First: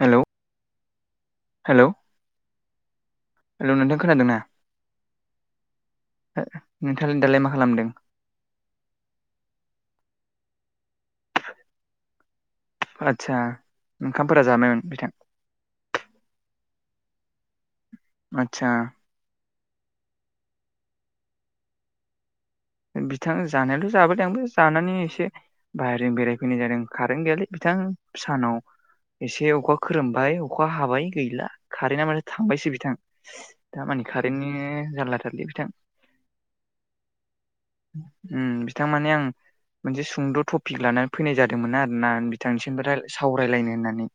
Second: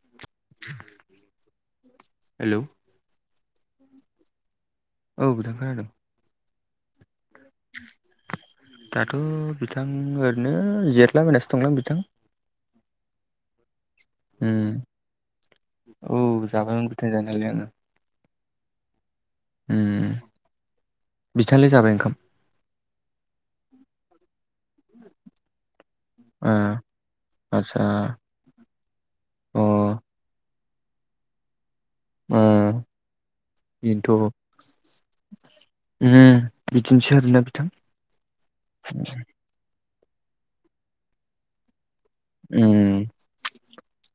हेल' hello hello hello नोंथां खोनादों ना? औ नोंथां खोनादों। नोंथांआलाय दालाय मा खालामदों? दाथ' बिथां ओरैनो जेरायलाबायनासो दंलां बिथां आदसा ओंखामफोरा उम जाबायमोन बिथां औ जाबायमोन बिथां जानाय आलाय आङो आतसा बिथाङालाय जाबाय ओंखाम? बिथां जानायाथ' जाबोदों आंबो जानानै एसे बाहेरजों ओ बेरायफैनाय जादों कारेन्ट गैयालै आदसा बिथां सानाव एसे अ अखा ओ खोरोमबाय अखा हाबाय गैला कारेन्टआ माथो थांबायसो बिथां दा मानि कारेन्टनि जानलाथारलै बिथां‌। ओम बिदिनोसै आरोना बिथां। ओम बिथां माने आं मोनसे सुंद' टपिक लानानै फैनाय जादोंमोन आरोना बिथांनिसिम ओम सावरायलायनो होननानै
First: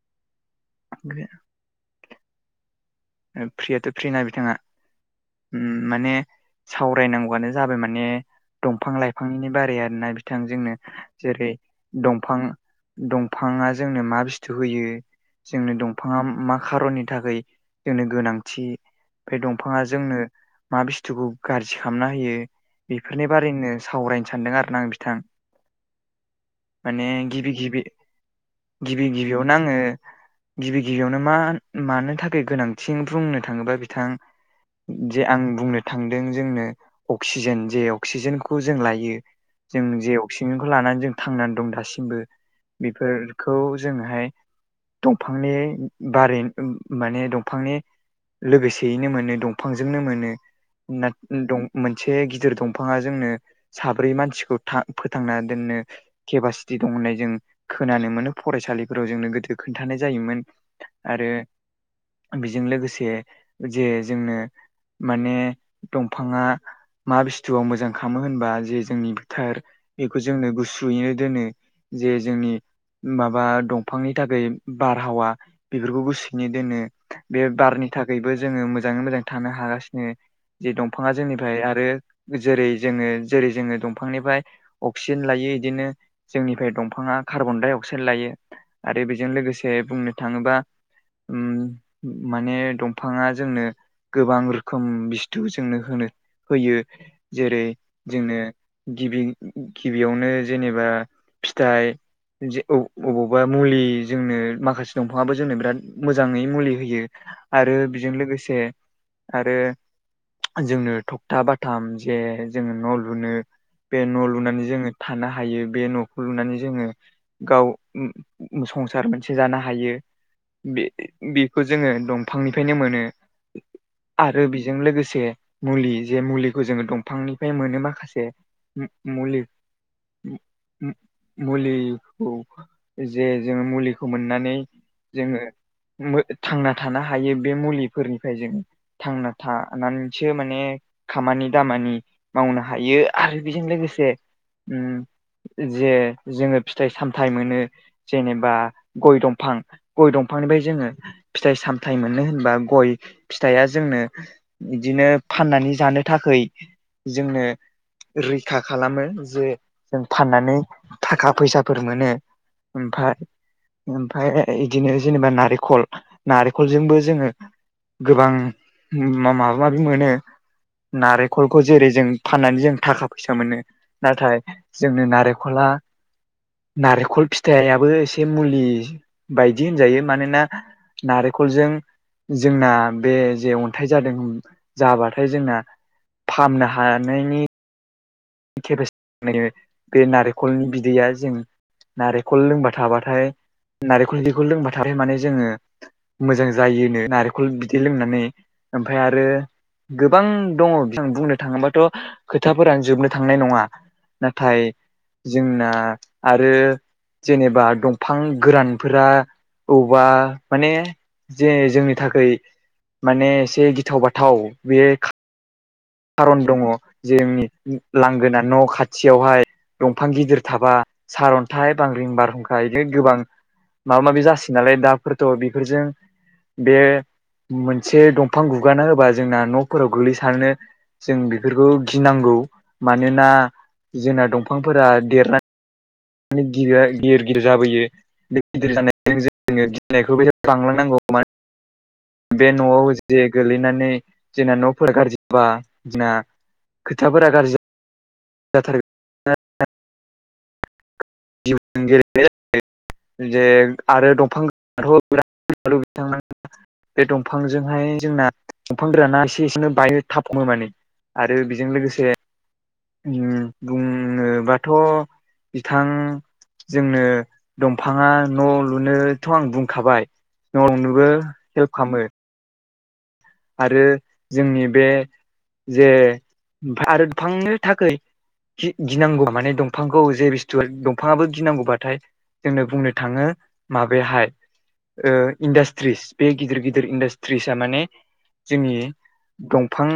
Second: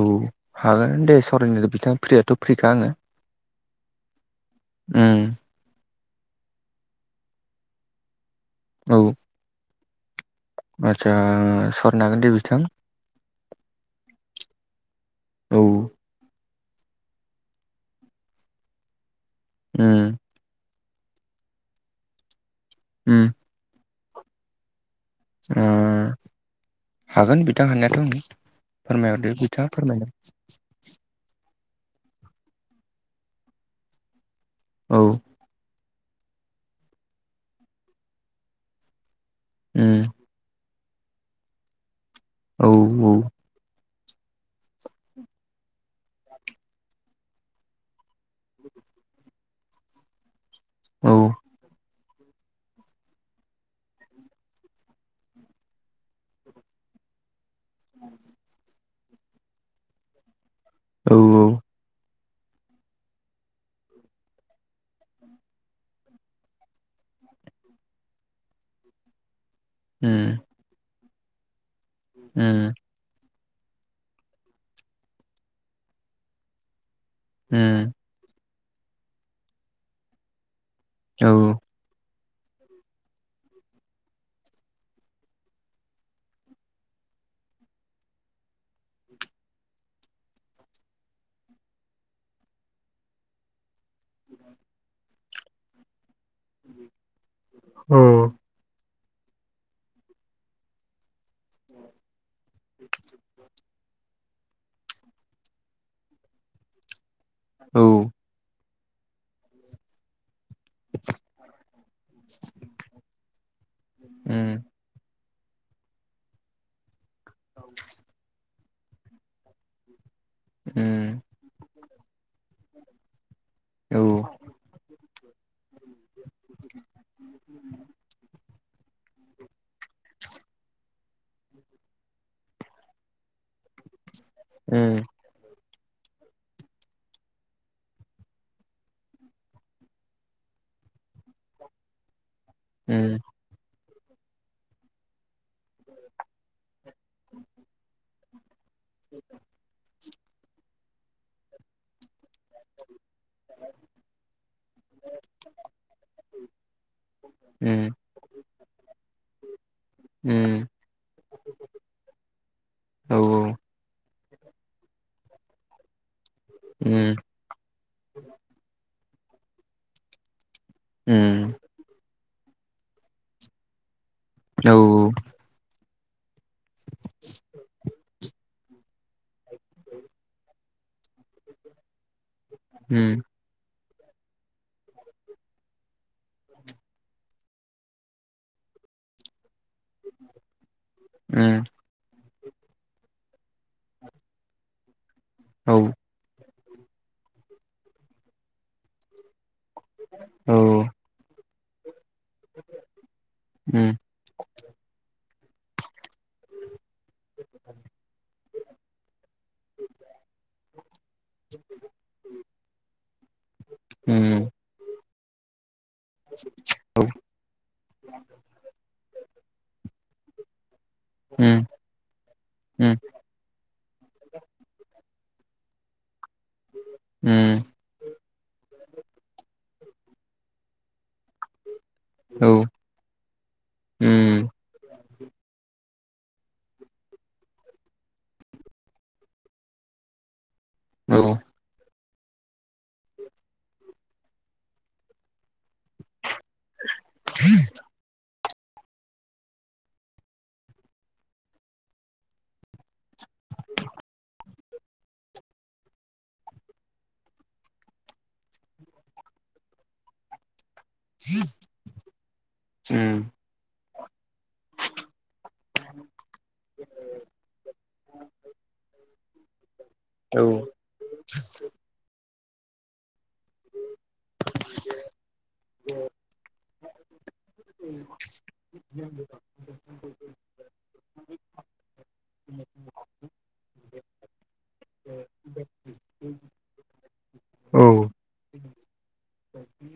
औ हागोन दे सावरायनो बिथां फ्रिथ' फ्रिखा आङो फ्रियाथ' फ्रि ना बिथाङा ओम ओम माने सावरायनांगौआनो जाबाय माने दंफां औ लाइफांनि बारै आरोना बि बिथांजोंनो आदसा जेरै सावरायनो हागोन दे दंफां बिथां दंफाङा जोंनो मा बस्थु होयो औ जोंनो दंफाङा मा खारननि थाखाय जोंनो गोनांथि बे दंफाङा उम जोंनो मा बुस्थुखौ गाज्रि खालामना होयो उम बेफोरनि बारैनो सावरायनो सानदों आरो ना आं बिथां। ओम माने हागोन गिबि बिथाङा गिबि हनायाथ' आं गिबि फोरमायहरदो गिबियावनो आङो बिथाङा फोरमायदों। गिबि गिबियावनो मा मानो थाखाय गोनांथि बुंनो थाङोबा बिथां औ जे आं बुंनो थांदों जोंनो अक्सिजेन जे अक्सिजेनखौ जों लायो। जों उम जे अक्सिजेनखौ लानानै जों थांनानै दं दासिमबो औ औ बेफोर खौ जोङोहाय दंफांनि बारै माने दंफांनि लोगोसेयैनो मोनो दंफांजोंनो मोनो ना औ दं मोनसे गिदिर दंफाङा जोंनो साब्रै मानसिखौ फोथांना दोननो केपासिटि दं होननाय जों खोनानो मोनो फरायसालिफोराव जोंनो गोदो खोन्थानाय जायोमोन आरो औ बेजों लोगोसे जे जोंनो माने दंफाङा मा बुस्थुआव मोजां खालामो होनबा जे जोंनि बोथार बेखौ उम जोंनो गुसुयैनो दोनो जे जोंनि उम माबा दंफांनि थाखाय बारहावा बेफोरखौ गुसनि दोनो। बे बारनि उम थाखायबो जोङो मोजाङै मोजां थानो हागासिनो जे दंफाङा औ जोंनिफ्राय आरो जेरै जोङो जेरै जोङो दंफांनिफ्राय अक्सिजेन लायो इदिनो जोंनिफ्राय दंफाङा कार्बन डाइ अक्साइड लायो आरो बेजों लोगोसे बुंनो थाङोबा ओम माने दंफाङा जोंनो गोबां रोखोम बस्थु जोंनो होनो होयो जेरै औ जोंनो गिबि गिबियावनो जेनेबा फिथाइ अबावबा मुलि जोंनो माखासे दंफाङाबो जोंनो बिराद मोजाङै मुलि होयो आरो बेजों उम लोगोसे आरो जोंनो थखथा बाथाम जे जोङो न' लुनो बे न' लुनानै जोङो थानो हायो बे न'खौ लुनानै जोङो गाव संसार मोनसे जानो हायो। बे उम बेखौ जोङो दंफांनिफ्रायनो मोनो। औ आरो बेजों लोगोसे मुलि जे मुलिखौ जोङो दंफांनिफ्राय मोनो माखासे। ओम मुलि मुलिखौ जे जोङो मुलि खौ मोननानै उम जोङो थांना थानो हायो बे मुलिफोरनिफ्राय जों थांना थानानैसो माने खामानि दामानि मावनो हायो उम आरो बेजों लोगोसे उम जे जोङो फिथाइ सामथाइ मोनो। जेनेबा गय दंफां गय दंफांनिफ्राय जोङो फिथाइ सामथाइ मोनो होनबा गय फिथाइया जोंनो बिदिनो फाननानै जानो थाखै जोंनो उम रैखा खालामो जे जों फाननानै उम थाखा फैसाफोर मोनो। औ उम औ उम औ ओमफाय उम ओमफ्राय बिदिनो जेनेबा नारेंखल नारेंखलजोंबो उम जोङो गोबां माबा माबि मोनो। औ उम नारेंखलखौ औ उम औ उम औ जेरै जों फाननानै जों थाखा फैसा मोनो नाथाय जोंनो उम नारेंखला नारेंखल फिथायाबो एसे मुलि बायदि होनजायो मानोना नारेंखलजों जोंना बे औ जे थाय जादों जाबाथाय जोंना फाहामनो हानायनि बे नारेंखलनि बिदैया जों नारेंखल लोंबा थाबाथाय नारेंखल बिदैखौ लोंबा थाबाथाय माने जोङो औ मोजां जायोनो नारेंखल बिदै लोंनानै ओमफफ्राय आरो गोबां दङ जं बुंनो थाङोबाथ' खोथाफोरानो जोबनो थांनाय नङा। नाथाय जोंना आरो जेनेबा दंफां गोरानफोरा अबेबा माने जे जोंनि थाखाय माने एसे गिथाव बाथाव बेयो खारन दङ जोंनि लांगोना न' खाथियावहाय दंफां गिदिर थाबा सारअन्थाइ बांग्रि बारहुंखा बिदि गोबां माबा माबि जासै नालाय दाफोरथ' बेफोरजों बे उम एसे दंफां गुगाना होबा जोंना न'फोराव गोग्लैसारनो जों बेफोरखौ गिनांगौ। मानोना जोंना दंफांफोरा देरनाय आरो गिदिरया गिदिर गिद जाबोयो बे गिदिर जानाय जोङो गिनायखौबो लांलांनांगौ। खैमोन बे न'आव जे गोल्लैनानै जोंना न'फोर गाज्रिबा जोंना। खोथाफोरा गाज्रि जाथारगोन। जिउछैह गेलेनाय जायो जे आरो दंफांथ' बिराद [unintelligible] बिथां बे दंफांजोंहाय जोंनाग दंफां गोराना एसे एसे बायो थाबफमो माने। आरो बेजों लोगोसे ओम बुङोबाथ' बिथां जोंनो दंफाङा न' लुनोथ' आं बुंखाबाय। न'नोबो हेल्प खालामो। आरो जोंनि बे जे आरोफांनो थाखाय गि- गिनांगौ माने दंफ फांखौ जे बिस्थु दंफाङाबो गिनांगौबाथाय जोंनो बुंनो थाङो माबेहाय ओ इन्डास्ट्रिस बे गिदिर गिदिर इन्डासट्रिसा माने जोंनि दंफां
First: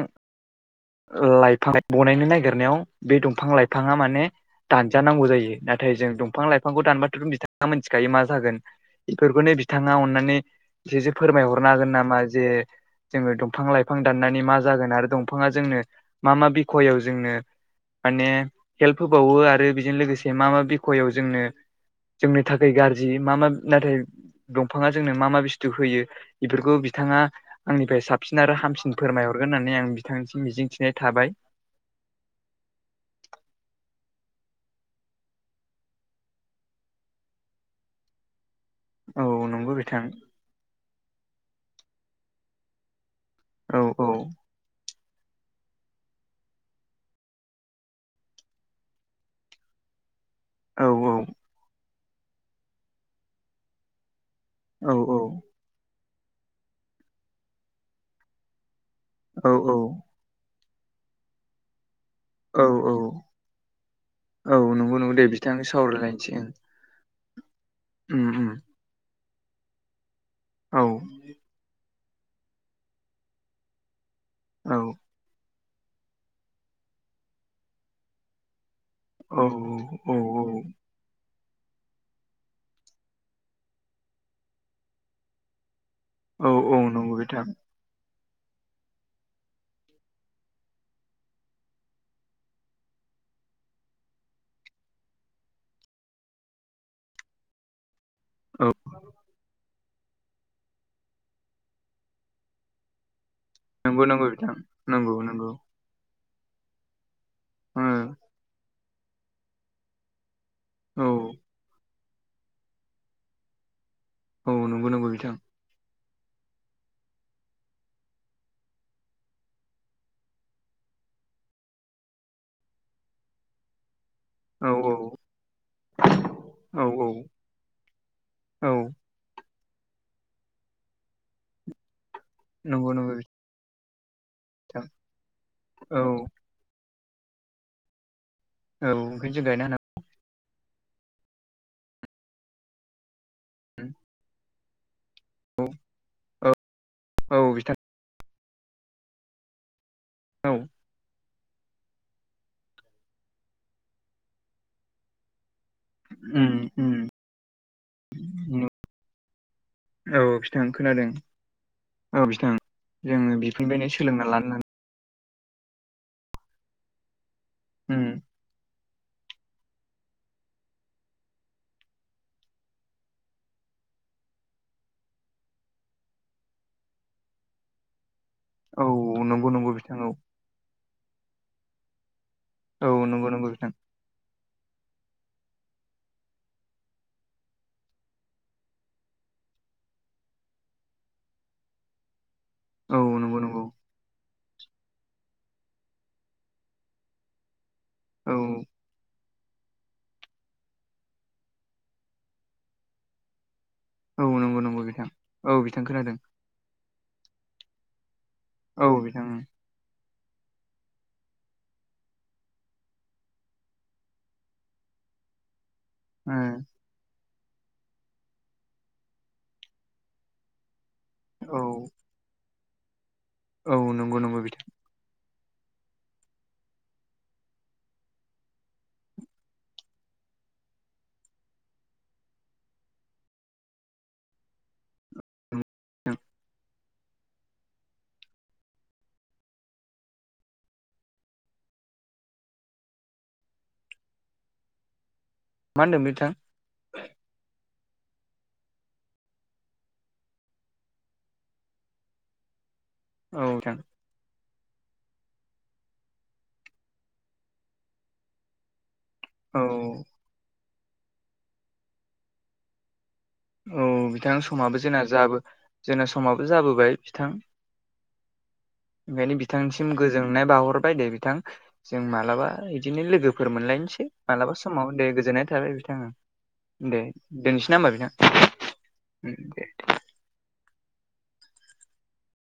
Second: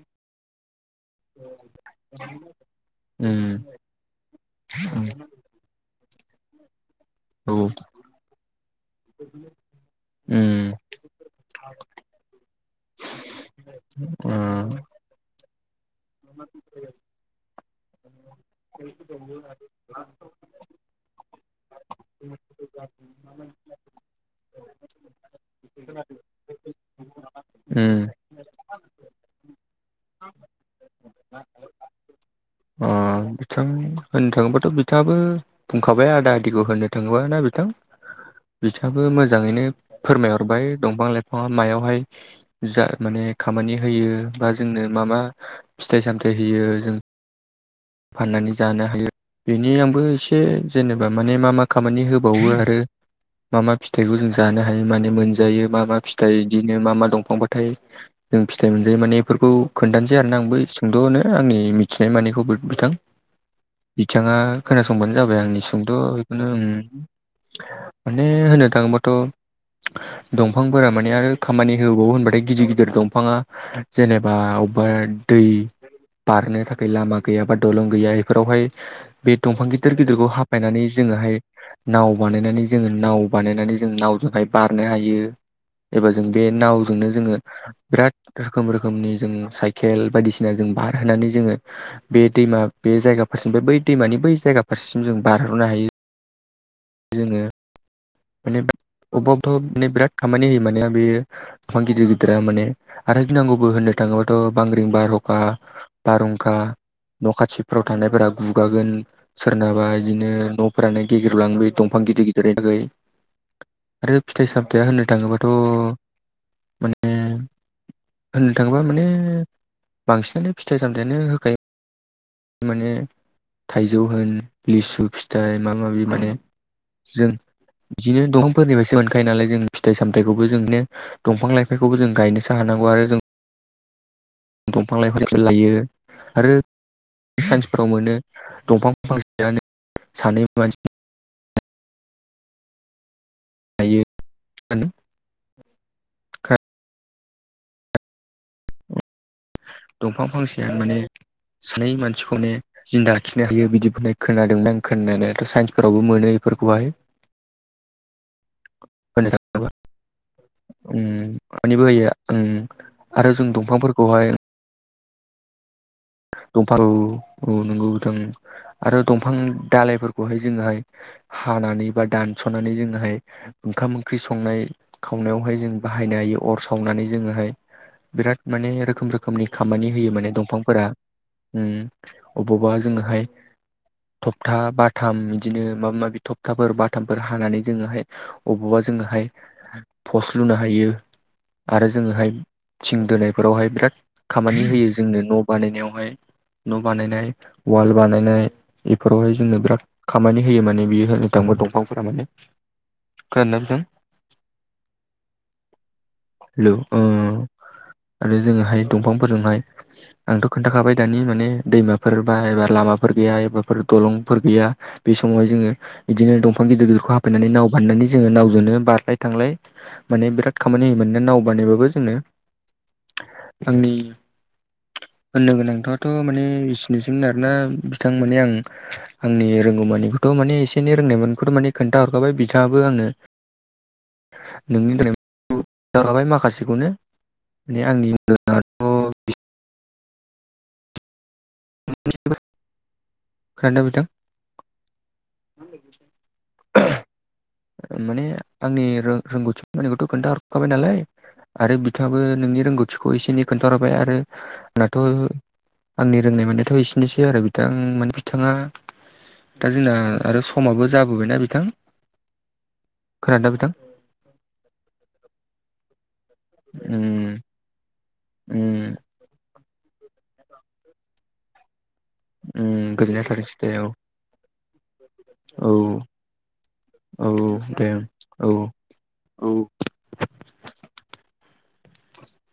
लाइफां बनायनो नागिरनायाव बे दंफां लाइफाङा माने दानजानांगौ जायो नाथाय जों दंफां लाइफांखौ दानबा बिथाङा ओ मिथिखायो मा जागोन बेफोरखौनो बिथाङा अननानै एसेसो फोरमायहरनो हागोन नामा जे जोङो दंफां लाइफां दाननानै मा जागोन आरो दंफाङा जोंनो मा मा बिखयायाव जोंनो माने हेल्प होबावो आरो बेजों लोगोसे मा मा बिखयायाव जोंनो जोंनो थाखाय गाज्रि मा मा नाथाय दंफाङा जोंनो मा मा बुस्थु होयो। बेफोरखौ बिथाङा उम आंनिफ्राय साब साबसिन आरो हामसिन फोरमायहरगोन होननानै आं बिथांनिसिम मिजिंथिनाय थाबाय। ओममंबिथां होननो थाङोबाथ' बिथाङाबो बुंखाबाय आदा आदिखौ होननो थाङोबा ना बिथां बिथाङाबो औ मोजाङैनो नंगौ बिथां फोरमायहर हरबाय दंफां लाइफाङा मायावहाय जा माने औ खामानि औ होयो बा जोंनो माबा फिथाइ सामथायाइ होयो जों फाननानै जानो हायो बेनि आंबो एसे एसे औ जेनेबा माने मा मा खामानि होबावो आरो मा मा फिथाइखौ जों जानो हायो औ माने मोनजायो मा मा फिथाइ फिथाइ बिदिनो मा मा दंफांबाथाय जों फिथाइ मोनजायो मान बेफोरखौ औ खोनथानो बेदि आंनि मिथिनाय मानि औ [unintelligible] औ बिथां बिथाङा औ नंगौ नंगौ खोनासंबानो दे जाबाय बिथां आंनि सुंद' सावरायलायनोसै बेखौनो ओम माने होननो थाङोबाथ' दंफांफोरा ओं माने आरो खामानि होबावो होनबाथाय गिदिर गिदिर दंफाङा जेनेबा ओ दै बारनो थाखाय लामा गैया बा दलं गैया बेफोरावहाय बे उम दंफां गिदिर उम गिदिरखौ हमफायनानै जोङोहाुय नाव बानायनानै जोङो नाव बानायनानै जों नावजोंहाय बारनो हायो एबा जों बे औ औ नावजोंनो नंगौ जोङो बिथां बिराद रोखोम रोखोमनि जों साय खेल बायदिसिना जों बारहोनानै जोङो बे दैमा बे जायगा फारसेनिफ्राय बै दैमानि बै जायगा फारसेसिम जों बारहरनो हायो जोङो माने औ [unintelligible] माने बिराद खामानि होयो माने बे दफां गिदिर गिदिरा माने आरो गिनांगौबो होननो नंगौ नंगौ थाङोबाथ' बिथां बांग्रिं नंगौ बारह'खा नंगौ बारहुंखा न' खाथिफोराव ओ थानायफोरा गुगागोन सोरनाबा इदिनो न'फोरानो औ गेग्रेलाङोबो।। दंफां गिदिर गिदिरनि थाखाय आरो औ फिथाइ सामथाइया नंगौ नंगौ होननो बिथां थाङोबाथ' माने होननो थाङोबा माने बांसिनानो फिथाइ सामथायानो होखायो। माने थाइजौ होन औ लिसु फिथाइ माबा माबि माने। औ औ जों बिदिनो औ दंफांफोरनिफ्रायसो मोनखायो नालाय जों फिथाइ सामथायखौबो जोंनो दंफां लाइफांखौबो जों गायनोसो हानांगौ नंगौ आरो नंगौ जों बिथां दंफां लाइफां [unintelligible] लायो औ आरो मानसिफोरनाव मोनो औ दंफां ओंखायनोसो फांसेयानो गायना होनांगोन सानै मानसि [unintelligible] औ औ बिथां दंफां औ फांसेआनो माने सानै मानसिखौनो जिन्दा लाखिनो हायो बिदिबो होननाय खोनादोंमोन आं खोनानायाथ' साइन्स फोरावबो मोनो उम इफोरखौहाय उम [unintelligible] औ बिथां उम खोनादों [unintelligible] होयो औ उम बिथां आरो जोङो जों बेफोरनिफ्रायनो सोलोंना दंफांफोरखौहाय लानो दंफां औ नंगौ उम नोंथां औ आरो दंफां दालाइफोरखौहाय जोङोहाय हानानै बा दानस'नानै जोङोहाय ओंखाम ओंख्रि संनाय खावनायावहाय जों बाहायनो हायो अर सावनानै जोङोहाय बिराद माने औ रोखोम रोखोमनि नंगौ नंगौ खामानि बिथां औ होयो माने दंफांफोरा उम अबावबा औ नंगौ जोङोहाय नंगौ बिथां थक्था बाथाम इदिनो माबा माबि थक्थाफोर बाथामफोर हानानै जोङोहाय अबावबा जोङोहाय फस लुनो हायो आरो जोङोहाय थिं औ नंगौ नंगौ दोनायफोरावहाय बिराद खामानि होयो जोंनो न' बानायनायाव न' बानायनाय वाल औ बानायनाय इफोरावहाय जोंनो बिराद खामानि होयो माने बियो होननो थाङोबा [unintelligible] दंफांफोरा माने खोनादों ना बिथां औ नंगौ नंगौ बिथां औ बिथां खोनादों हेलौ ओ आरो जोङोहाय औ बिथां दंफांफोरजोंहाय आंथ' खोन्थाखाबाय दानि माने दैमाफोर बा एबा लामाफोर गैया एबाफोर दलंफोर गैया बे समावहाय जोङो बिदिनो दंफां गिदिर गिदिरखौ हाफायनानै नाव बानायनानै जोङो नावजोंनो बारलाय थांलाय माने बिराद खामानि होयो मोननो नाव ओ, बानायबाबो जोङो औ नंगौ नंगौ बिथ होननो गोनांथ'आथ' माने इसेनिसै आरोना बिथां माने आं आंनि रोंगौ मानिखौथ' माने एसे एनै रोंनायमोनखौथ' माने खोन्था हरखाबाय बिथाङाबो आंनो [inaudible] नोंनि [unintelligible] जाय मा माखासेखौनो माने आंनि खोनादों ना नोंथां? मा होन्दों बिथां? माने आंनि रोंगौथि मानिखौथ' खोन्थाहरखाबाय नालाय आरो बिथाङाबो नोंनि रोंगौथिखौ एसे एनै औ बिथां खोन्थाहोबाय आरो आंनाथ' आंनि रोंनाय मोननायाथ' एसेनोसै आरो बिथां मान बिथाङा औ दा जोंना आरो समाबो जाबोबायना बिथां? खोनादोंना बिथां औ बिथां समाबो जोंना जाबो जोंना समाबो जाबोबाय उम बिथां? उम ओंखायनो बिथांनिसिम गोजोननाय बाहरबाय दे बिथां? जों मालाबा उम बिदिनो गोजोननाय लोगोफोर थाथोंसै दे औ मोनलायनोसै मालाबा समाव दे गोजोननाय थाबाय औ बिथाङा। दे औ दोनैसै ना दे बिथां औ बेना औ दे।